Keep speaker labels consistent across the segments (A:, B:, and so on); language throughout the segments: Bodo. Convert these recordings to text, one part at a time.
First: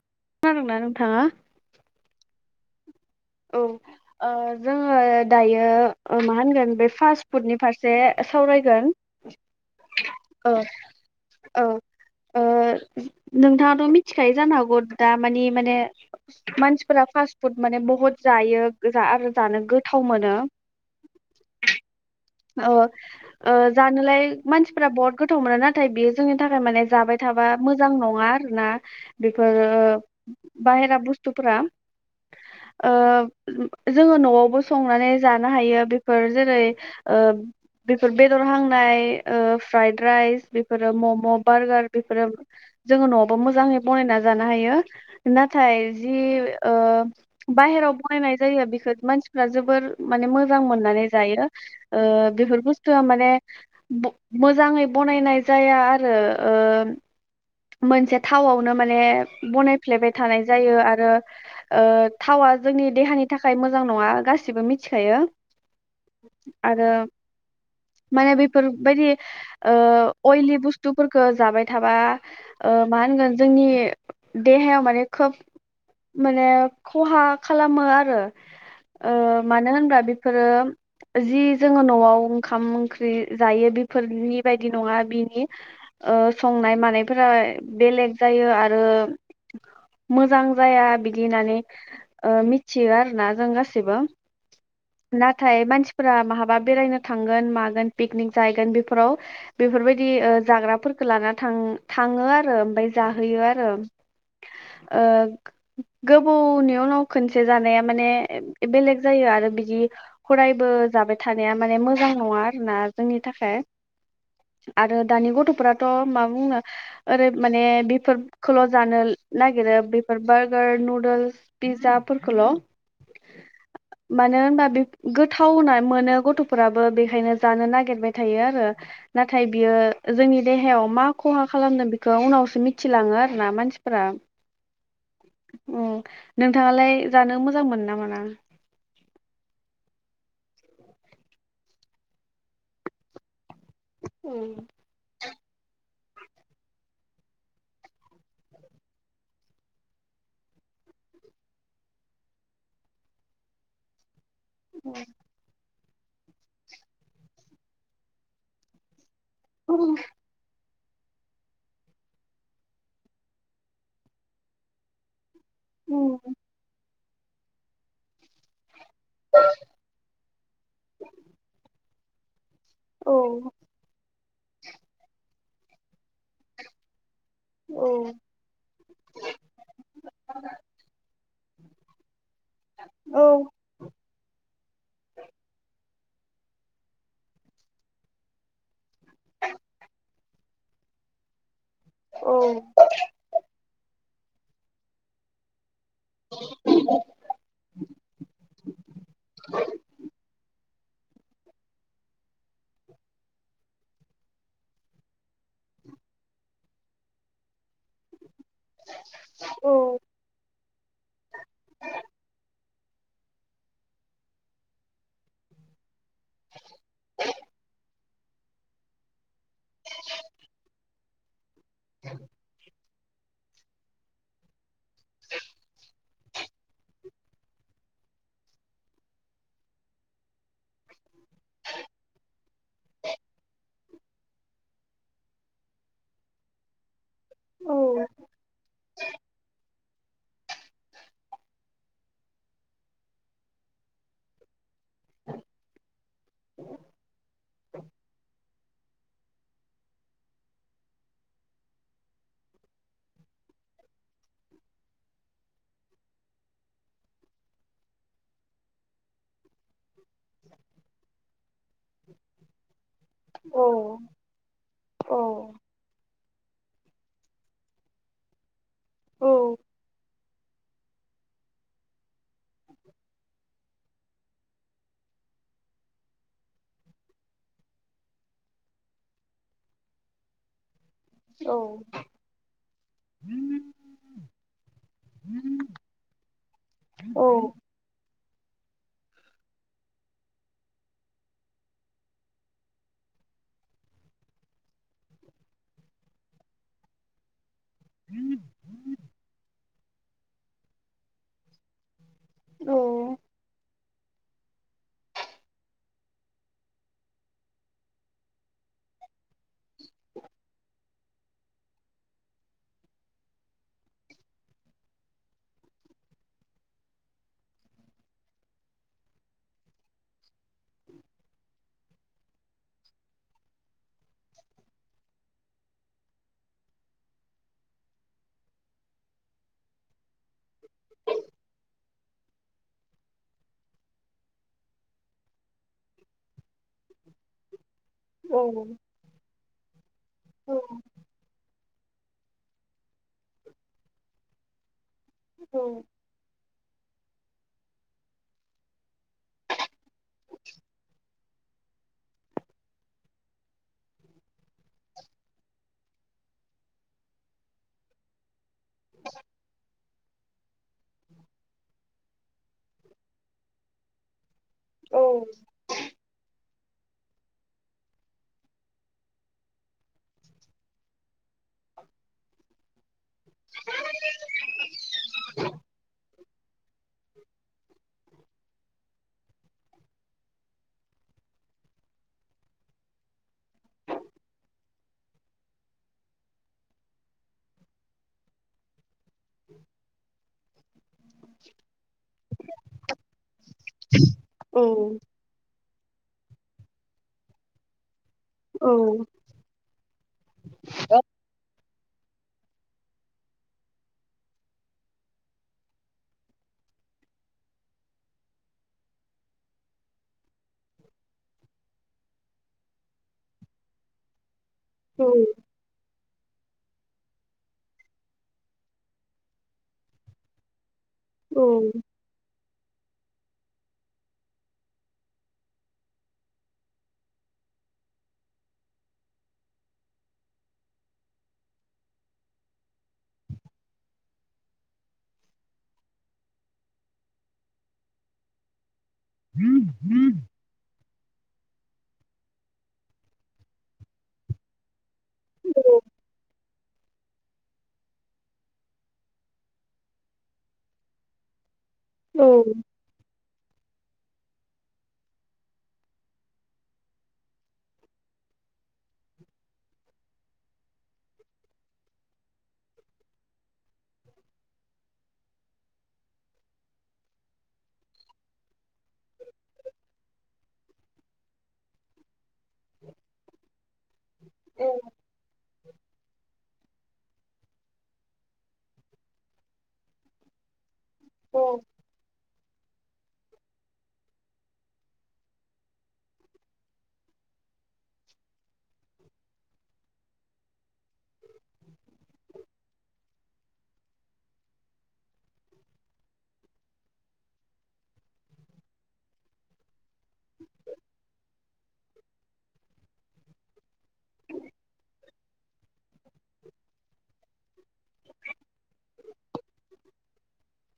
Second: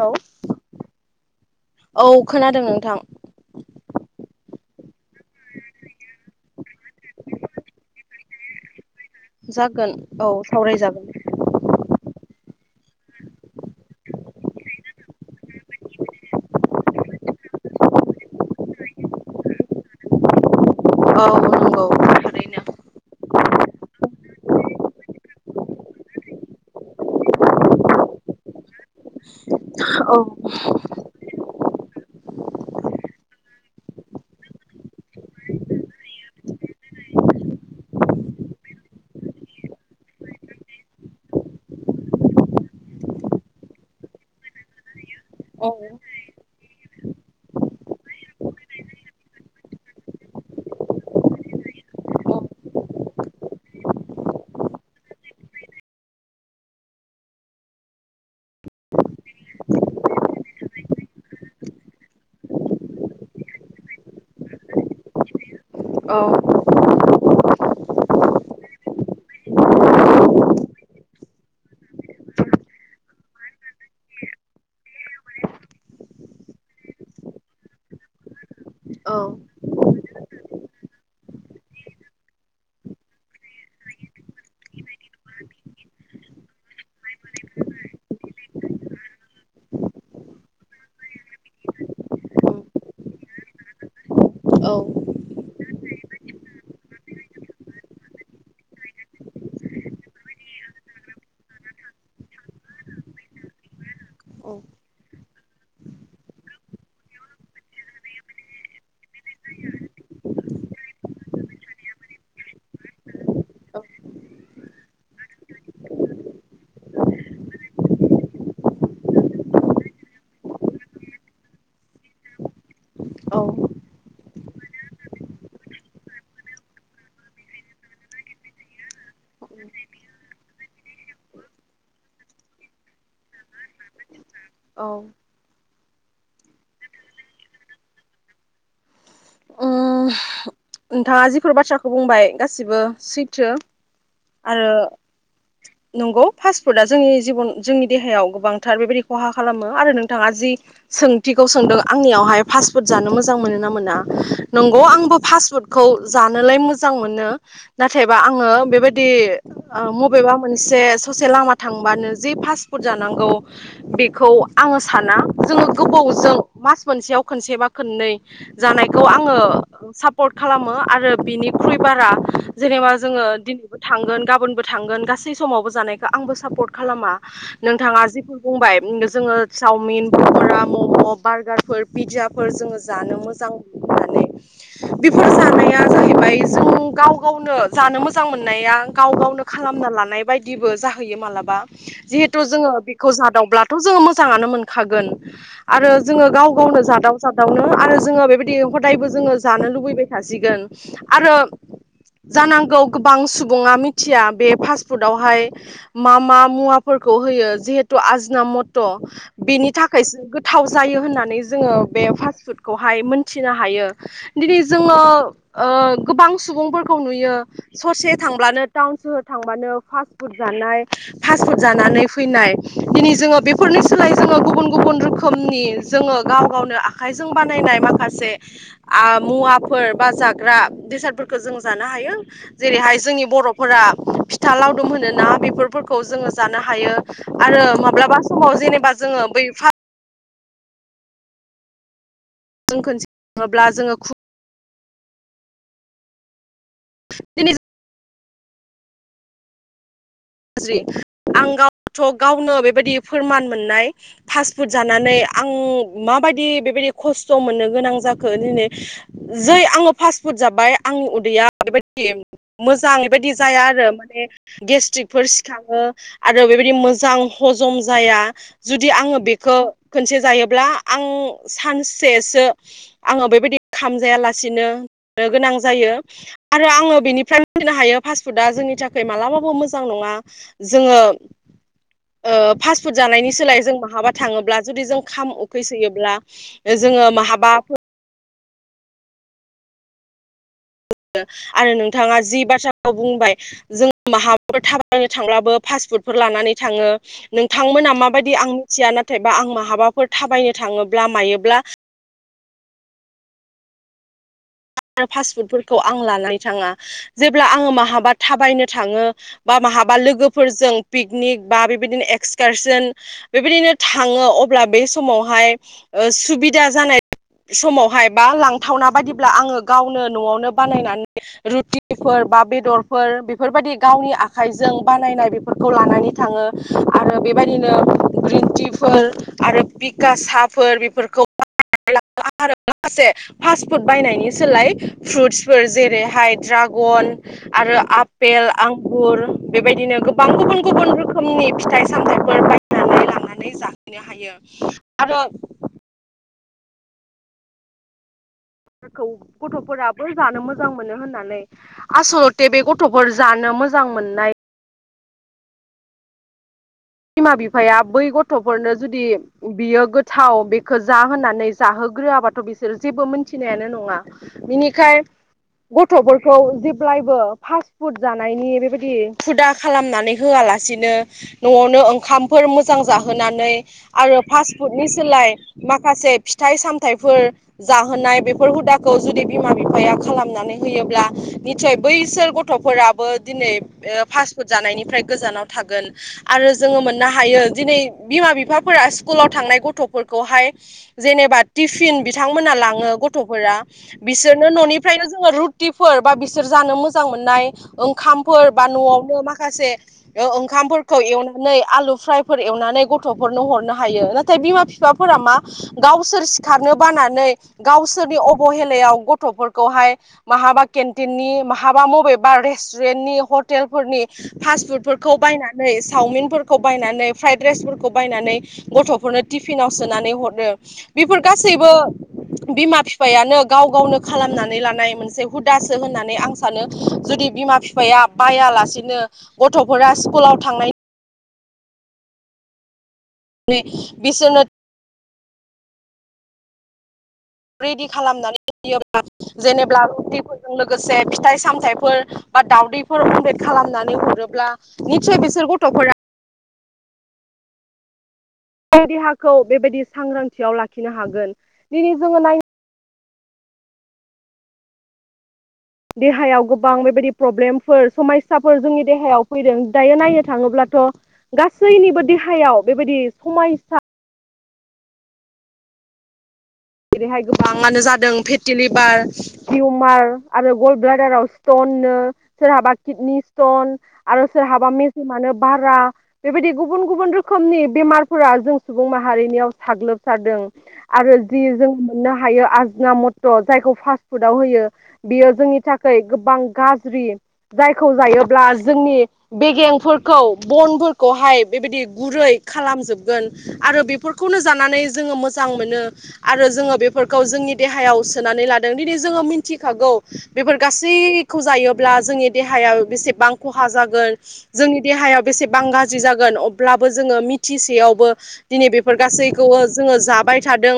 A: हेल
B: खोनादोंना नोंथाङा
A: औ खोनादों नोंथां
B: औ ओ जोङो दायो मा होनगोन बे फास्ट फुडनि फारसे सावरायगोन।
A: जागोन औ
B: ओ
A: सावरायजागोन
B: ओ ओ नोंथाङाथ' मिथिखायो जानो हागौ दा मानि माने मानसिफोरा फास्ट फुड माने बहुत जायो आरो जानो गोथाव मोनो।
A: औ नंगौ औ
B: ओ ओ जानोलाय मानसिफोरा बहुत गोथाव मोनो नाथाय बियो जोंनि थाखाय माने जाबाय था माबा मोजां नङा आरो ना बेफोर
A: औ
B: बाहेरा बुस्थुफोरा [unintelligible] ओ जोङो न'आवबो संनानै जानो हायो बेफोर जेरै ओ बेफोर बेदर हांनाय ओ फ्राइद राइस बेफोरो मम' बारगार बेफोरो जोङो न'आवबो मोजाङै बनायना जानो हायो
A: औ
B: नाथाय जि ओ बाय हेराव बनायनाय जायो बिखौ मानसिफोरा जोबोर माने मोजां मोननानै जायो। ओ
A: औ
B: बेफोर बुस्थुआ माने मोजाङै बनायनाय जाया आरो ओ [unintelligible] मोनसे थावआवनो माने बनायफ्लेबाय थानाय जायो आरो ओ थावा जोंनि देहानि थाखाय मोजां नङा गासिबो मिथिखायो
A: औ
B: आरो [unintelligible] माने बेफोरबायदि ओ अइलि बुस्थुफोरखो जाबाय थाबा ओ मा होनगोन जोंनि देहायाव माने खोब माने खहा खालामो आरो ओ मानो होनबा बेफोरो जि जोङो न'आव ओंखाम ओंख्रि जायो बेफोरनि बायदि नङा बिनि ओ संनाय मानायफोरा बेलेग जायो आरो मोजां जाया बिदि नानै मिथियो आरो ना जों गासिबो
A: औ
B: नाथाय मानसिफोरा महाबा बेरायनो थांगोन मागोन पिकनिक जाहैगोन बेफोराव बेफोरबायदि ओ जाग्राफोरखौ लाना थां थाङो आरो ओमफ्राय जाहैयो आरो। ओ गोबौनि उनाव खोनसे जानाया माने बेलेग जायो आरो। बिदि हदायबो जाबाय थानाया माने मोजां नङा आरोना जोंनि थाखाय। आरो दानि गथ'फोराथ' मा बुंनो ओरै माने बेफोरखौल' जानो नागिरो बेफोर बार्गार नुदोल्स पिज्जा फोरखौल' मानो होनबा बे गोथावना मोनो गथ'फोराबो बेखायनो जानो नागिरबाय थायो आरो। नाथाय बियो जोंनि देहायाव मा खहा खालामदों बेखौ उनावसो मिथिलाङो आरोना मानसिफोरा।
A: औ
B: उम नोंथांङालाय जानो मोजां मोनो ना मोना?
A: उम नोंथाङा जिफोर बाथ्राखौ बुंबाय गासिबो सैथो। आरो नंगौ फास्ट फुदा जोंनि जिबन जोंनि देहायाव गोबांथार बेबायदि खहा खालामो आरो नोंथाङा जि सोंथिखौ सोंदों आंनियावहाय फास्ट फुड जानो मोजां मोनो ना मोना? नंगौ आंबो फास्ट फुडखौ जानोलाय मोजां मोनो नाथायबा आङो बेबाय दि मबेबा मोनसे ससे लामा थांबानो जे पासफुद जानांगौ बेखौ आङो साना। जोङो गोबावजों मास मोनसेयाव खोनसेबा खोननै जानायखौ आं ङो सापर्ट खालामो आरो बिनिख्रुइ बारा जेनेबा जोङो दिनैबो थांगोन गाबोनबो थांगोन गासै समावबो जानाय आंबो सापर्ट खालामा नोंथाङा जिफोर बुंबाय जोङो चावमिन पकरा मम' बारगारफोर पिज्जाफोर जोङो जानो मोजां मोननानै बिफोर जानाया जाहैबाय जों गाव गावनो जानो मोजां मोननाया गाव गावनो खालामना लानाय बायदिबो जाहैयो मालाबा। जिहेथु जोङो बेखौ जादावब्लाथ' जोङो मोजाङानो मोनखागोन। आरो जोङो गाव गावनो जादाव जादावनो आरो जोङो बेबायदि हदायबो जोङो जानो लुबैबाय थासिगोन। ओं आरो जानांगौ गोबां सुबुङा मिथिया बे फास्टफुडावहाय मा मा मुवाफोर खौ होयो जिहेतु आज उना मथ' बिनि थाखायसो गोथाव जायो होननानै जोङो बे फास्ट फुडखौहाय मोन थिनो हायो दिनै जोङो ओ गोबां सुबुंफोरखौ नुयो ससे था थांब्लानो टाउन सोहोरावनो थांबानो फासफुट जानाय फुट जानानै फैनाय दिनै जोङो बेफोरनि सोलाय जोङो गुबुन गुबुन रोखोमनि जोङो गाव गावनो आखाइजों बानायनाय माखास से आ मुवाफोर बा जाग्रा बेसादफोरखौ जों जानो हायो जेरैहाय जो जोंनि बर'फोरा फिथा लावदुम होनोना बेफोरखौ जोङो जानो हायो। आरो माब्लाबा समाव जेनेबा जोङो बै फा जों खोनसे ङोब्ला जोंङो खु
B: [inaudible]
A: दिनि गाज्रि आं गावथ' गावनो बेबायदि फोरमान मोननाय फास्टफुड जानानै आं माब बायदि बेबायदि खस्थ' मोननो गोनां जाखो दिनि जै आङो फास्ट फुड जाबाय आंनि उदैया बायदि मोजांबायदि जाया आरो माने गेसटिक आरो आरो बेबायदि मोजां हजम जाया जुदि आङो बेखौ खोनसे जायोब्ला आं सानसेसो आङो बेबायदि खाम जायालासिनो गोनां जायो आरो आङो बेनिफ्राय मिथिनो हायो फास्टफुडआ जोंनि थाखाय मालाबाबो मोजा मोजां नङा जोङो ओ फास्ट फुद जानायनि सोलायै जों बाहाबा थाङोब्ला जुदि जों खाम उखैसोयोब्ला ओ जोङो माहाबाफोर आरो नोंथाङा जि बाथ्राखौ बुंबाय जों माहाबफोर थाबायनो थांब्लाबो फास फुटफोर लानानै थाङो। थांमोना माबायदि आं मिथिया नाथायबा आं महाबाफोर थाबायनो थाङोब्ला मायोब्ला
B: औ
A: फास्टफुडफोरखौ आं लानानै थाङा जेब्ला आङो महाबा थाबायनो थाङो बा मा हाबा लोगोफोरजों पिकनिक बा बेबायदिनो एक्सकारसन बेबायदिनो थाङो अब्ला बे समावहाय सुबिदा जानाय समावहाय बा लांथावना बादिब्ला आङो गावनो न'आवनो बानायनानै रुटिफोर बा बेदरफोर बेफोरबायदि गावनि आखाइजों बानायनाय बेफोरखौ लानानै थाङो आरो बेबायदिनो ग्रिन टि फोर आरो पिक गासाफोर बेफोरखौ बानायनानै लाङो आरो माखासे फास्ट फुड बायनायनि सोलाय फ्रुटस फोर जेरैहाय ड्रागन आरो आपेल आंगुर बेबायदिनो गोबां गु बुन गुबुन रोखोमनि फिथाइ सामथायफोर बायनानै लानानै जाहैनो हायो आरो खौ गथ'फोराबो जानो मोजां मोनो होननानै आसल'थे बे गथ'फोर जानो मोजां मोननाय बिमा बिफाया बै गथ'फोरनो जुदि बियो गोथाव बे खो जा होननानै जाहोग्रोआबाथ' बिसोर जेबो मोनथिनायानो नङा। बिनिखाय गथ'फोरखौ जिब ब्लायबो फास फुड जानायनि बेबायदि हुदा खालामनानै होआलासिनो न'आवनो ओंखामफोर मोजां जाहोनानै आरो फासफुडनि सोलाय माखासे फिथाइ सामथाइफोर जाहोनाय बेफोर हुदाखौ जुदि बिमा बिफाया खालामनानै होयोब्ला निसय बैसोर गथ'फोराबो दिनै पासपुट जानायनिफ्राय गोजानाव थागोन। आरो जोङो मोननो हायो दिनै बिमा बिफाफोरा सि कुल आव थांनाय गथ'फोरखौहाय जेनेबा टिफिन बिथांमोना लाङो गथ' फोरा बिसोरनो न'निफ्रायनो जोङो रुटिफोर बा बिसोर जानो मोजां मोननाय ओंखामफोर बा न'आवनो माखासे ओंखामफोर आलु फ्रायफोर एवनानै गथ'फोरनो हरनो हायो नाथाय बिमा बिफाफोरा मा गावसोर सिखारनो बानानै गावसोरनि अबहेलायाव गथ'फोरखौहाय माहाबा केन्टिननि माहाबा मबेबा रेस्टुरेन्टनि हटेलफोरनि फास फुटफोरखौ बायनानै नै सावमिनफोरखौ बायनानै फ्राइद राइसफोरखौ बायनानै गथ'फोरनो टिफिनाव सोनानै हरो। बेफोर गासैबो बिमा बिफायानो गाव गावनो खालामनानै लानाय मोनसे हुदासो होननानै आं सानो जुदि बिमा -बिफाया बायालासेनो गथ'फोरा स्कुलाव थांनाय बिसोनो रेडि खालामनानै होयोब्ला जेनेबा रुटिफोरजों लो गोसे फिथाइ सामथाइफोर बा दावदैफोर कनबेट खालामनानै हरोब्ला निसय बिसोर गथ'फोरा
B: [inaudible]
A: देहाखौ बेबायदि सांग्रांथियाव लाखिनो हागोन दिनै जोङो
B: ओ
A: नायनो देहायाव गोबां बेबायदि प्रब्लेमफोर समयसाफोर जोंनि देहायाव फैदों दायो नायनो थाङोब्ला गासैनिबो देहायाव बेबायदि समायसा जेरैहाय गोबाङानो जादों फेटि लिभार टिउमार आरो गल्ड ब्लाडाराव स्टन बिदिनो सोरहाबा किदनि सिटन आरो सोरहाबा मेजेमानो बारा बेबायदि गुबुन गुबुन रोखोमनि बेमारफोरा जों सुबुं माहारिनियाव साग्लोबसारदों आरो जि जोङो मोननो हायो आजोना मथ'र जायखौ फास्ट फुडाव होयो बियो जोंनि थाखाय गोबां गाज्रि। जायखौ जायोब्ला जोंनि बेगेंफोरखौ बनफोरखौहाय बेबायदि गुरै खालामजोबगोन आरो बेफोरखौनो जानानै जोङो मोजां मोनो। आरो जोङो बेफोरखौ जोंनि देहायाव सोनानै लादों दिनै जोङो मिथिखागौ बेफोर गासैखौ जायोब्ला जोंनि देहाया बेसेबां खहा जागोन जोंनि देहायाव बेसे बां गाज्रि जागोन अब्लाबो जोङो मिथिसेयावबो दिनै बेफोर गासैखौबो जोङो जाबाय थादों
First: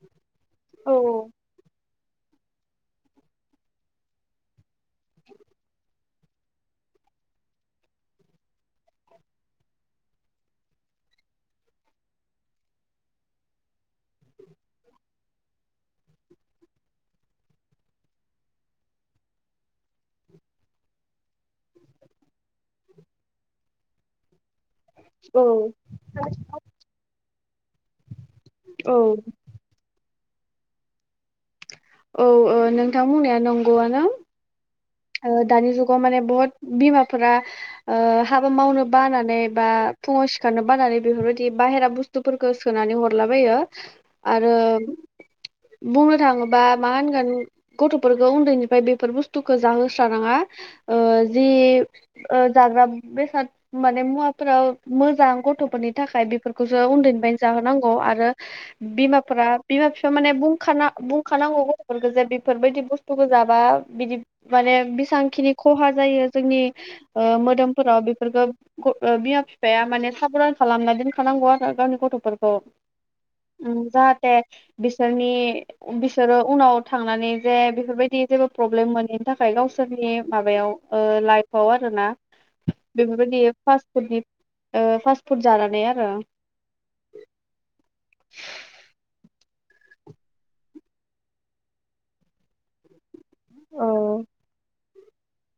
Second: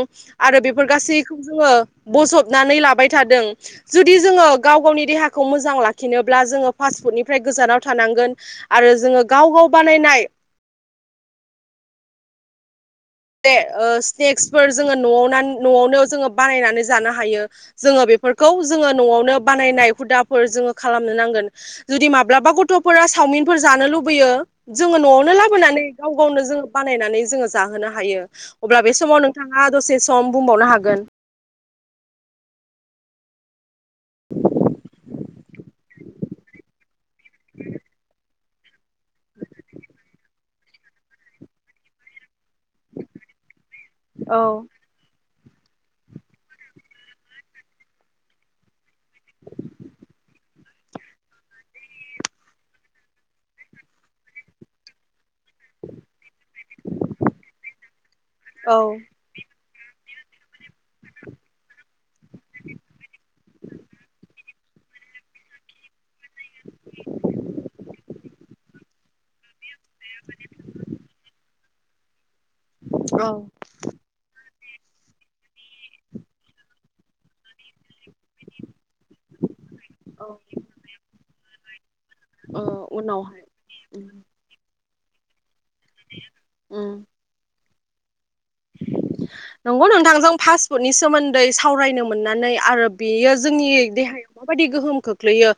A: आरो बेफोर
B: ओ
A: गासैखौ जोङो बजबनानै लाबाय थादों जुदि जोङो गाव गावनि देहाखौ मोजां लाखिनोब्ला जोङो फास पुटनिफ्राय गोजानाव थानांगोन आरो जोङो गाव गाव बानायनाय
B: [inaudible]
A: दे ओ स्नेक्सफोर जोङो न'आव न'आवनो जोङो बानायनानै जानो हायो जोङो बे बेफोरखौ जोङो न'आवनो बानायनाय हुदाफोर जोङो खालामनो नांगोन जुदि माब्लाबा गथ'फोरा सावमिनफोर जानो लुबैयो। जोङो न'आवनो लाबोनानै गाव गावनो जोङो बानायनानै जोङो जाहोनो हायो। अब्ला
B: औ
A: बे समाव नोंथाङा दसे सम बुंबावनो हागोन।
B: औ औ नोंथां बुंनाया नंगौआनो
A: [inaudible]
B: दानि जुगाव माने बहुत बिमाफोरा ओ हाबा मावनो बानानै बा फुङाव सिखारनो बानानै बेफोरबायदि बाहेरा बुसथु गोसोथोनानै हरलाबायो
A: औ
B: आरो बुंनो थाङोबा मा होनगोन गथ'फोरखौ उन्दैनिफ्राय बेफोर बुस्थु खौ जाहोस्राङा ओ जि ओ जाग्रा बेसाद माने मुवाफोर खौ मोजां गथ'फोरनि थाखाय बेफोरखौसो उन्दैनिफ्रायनो जाहोनांगौ आरो
A: औ
B: बिमाफोरा बिमा फि थार माने बुंखाना बुंखानांगौ गथ'फोरखौ जे बेफोरबायदि बुस्थुखौ जाबा बिदि माने बेसांखिनि खहा जायो जोंनि ओ मोदोमफोराव बेफोरफोरखौ बिमा बिफाया माने साबधान खालामना दोनखानांगौ आरो गावनि गथ'फोरखौ
A: औ
B: जाहाथे बिसोरनि बिसोरो उनाव थांनानै जे बेफोरबायदि जेबो प्रब्लेम मोनो थाखाय गावसोरनि माबायाव लाइफआव आरोना
A: औ उनावहाय
B: बेफोरबायदि फास्ट फुडनि फास्ट फुड जानानै आरो
A: उम नंगौ नोंथांजों पासपुतनि सोमोन्दै सावरायनो मोननानै आरो बेयो जोंनि
B: औ
A: देहायाव माबायदि गोहोम खोख खोख्लैयो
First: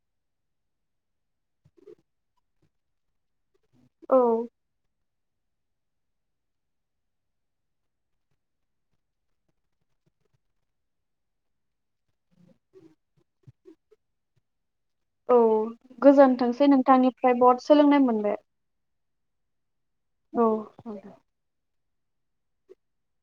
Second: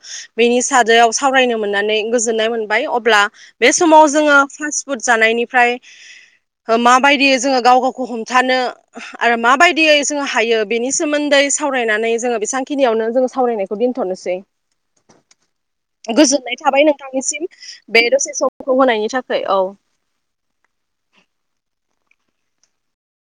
A: बेनि सादायाव सावरायनो मोननानै गोजोननाय मोनबाय अब्ला बे समाव
B: औ
A: जोङो फास्ट फुड जानायनिफ्राय माबायदि जोङो बे गाव गावखौ हमथानो आरो माबायदियै जोङो हायो बेनि सोमोन्दै सावरायनानै जोङो बिसां खिनियावनो जोङो सावरायनायखौ दोनथ'नोसै
B: औ
A: गोजोननाय
B: गोजोनथोंसै
A: थाबाय
B: नोंथांनिफ्राय
A: नोंथांनिसिम
B: बहुद सोलोंनाय
A: बे दसे
B: मोनबाय
A: समखौ होनायनि थाखाय। है औ
B: औ ओ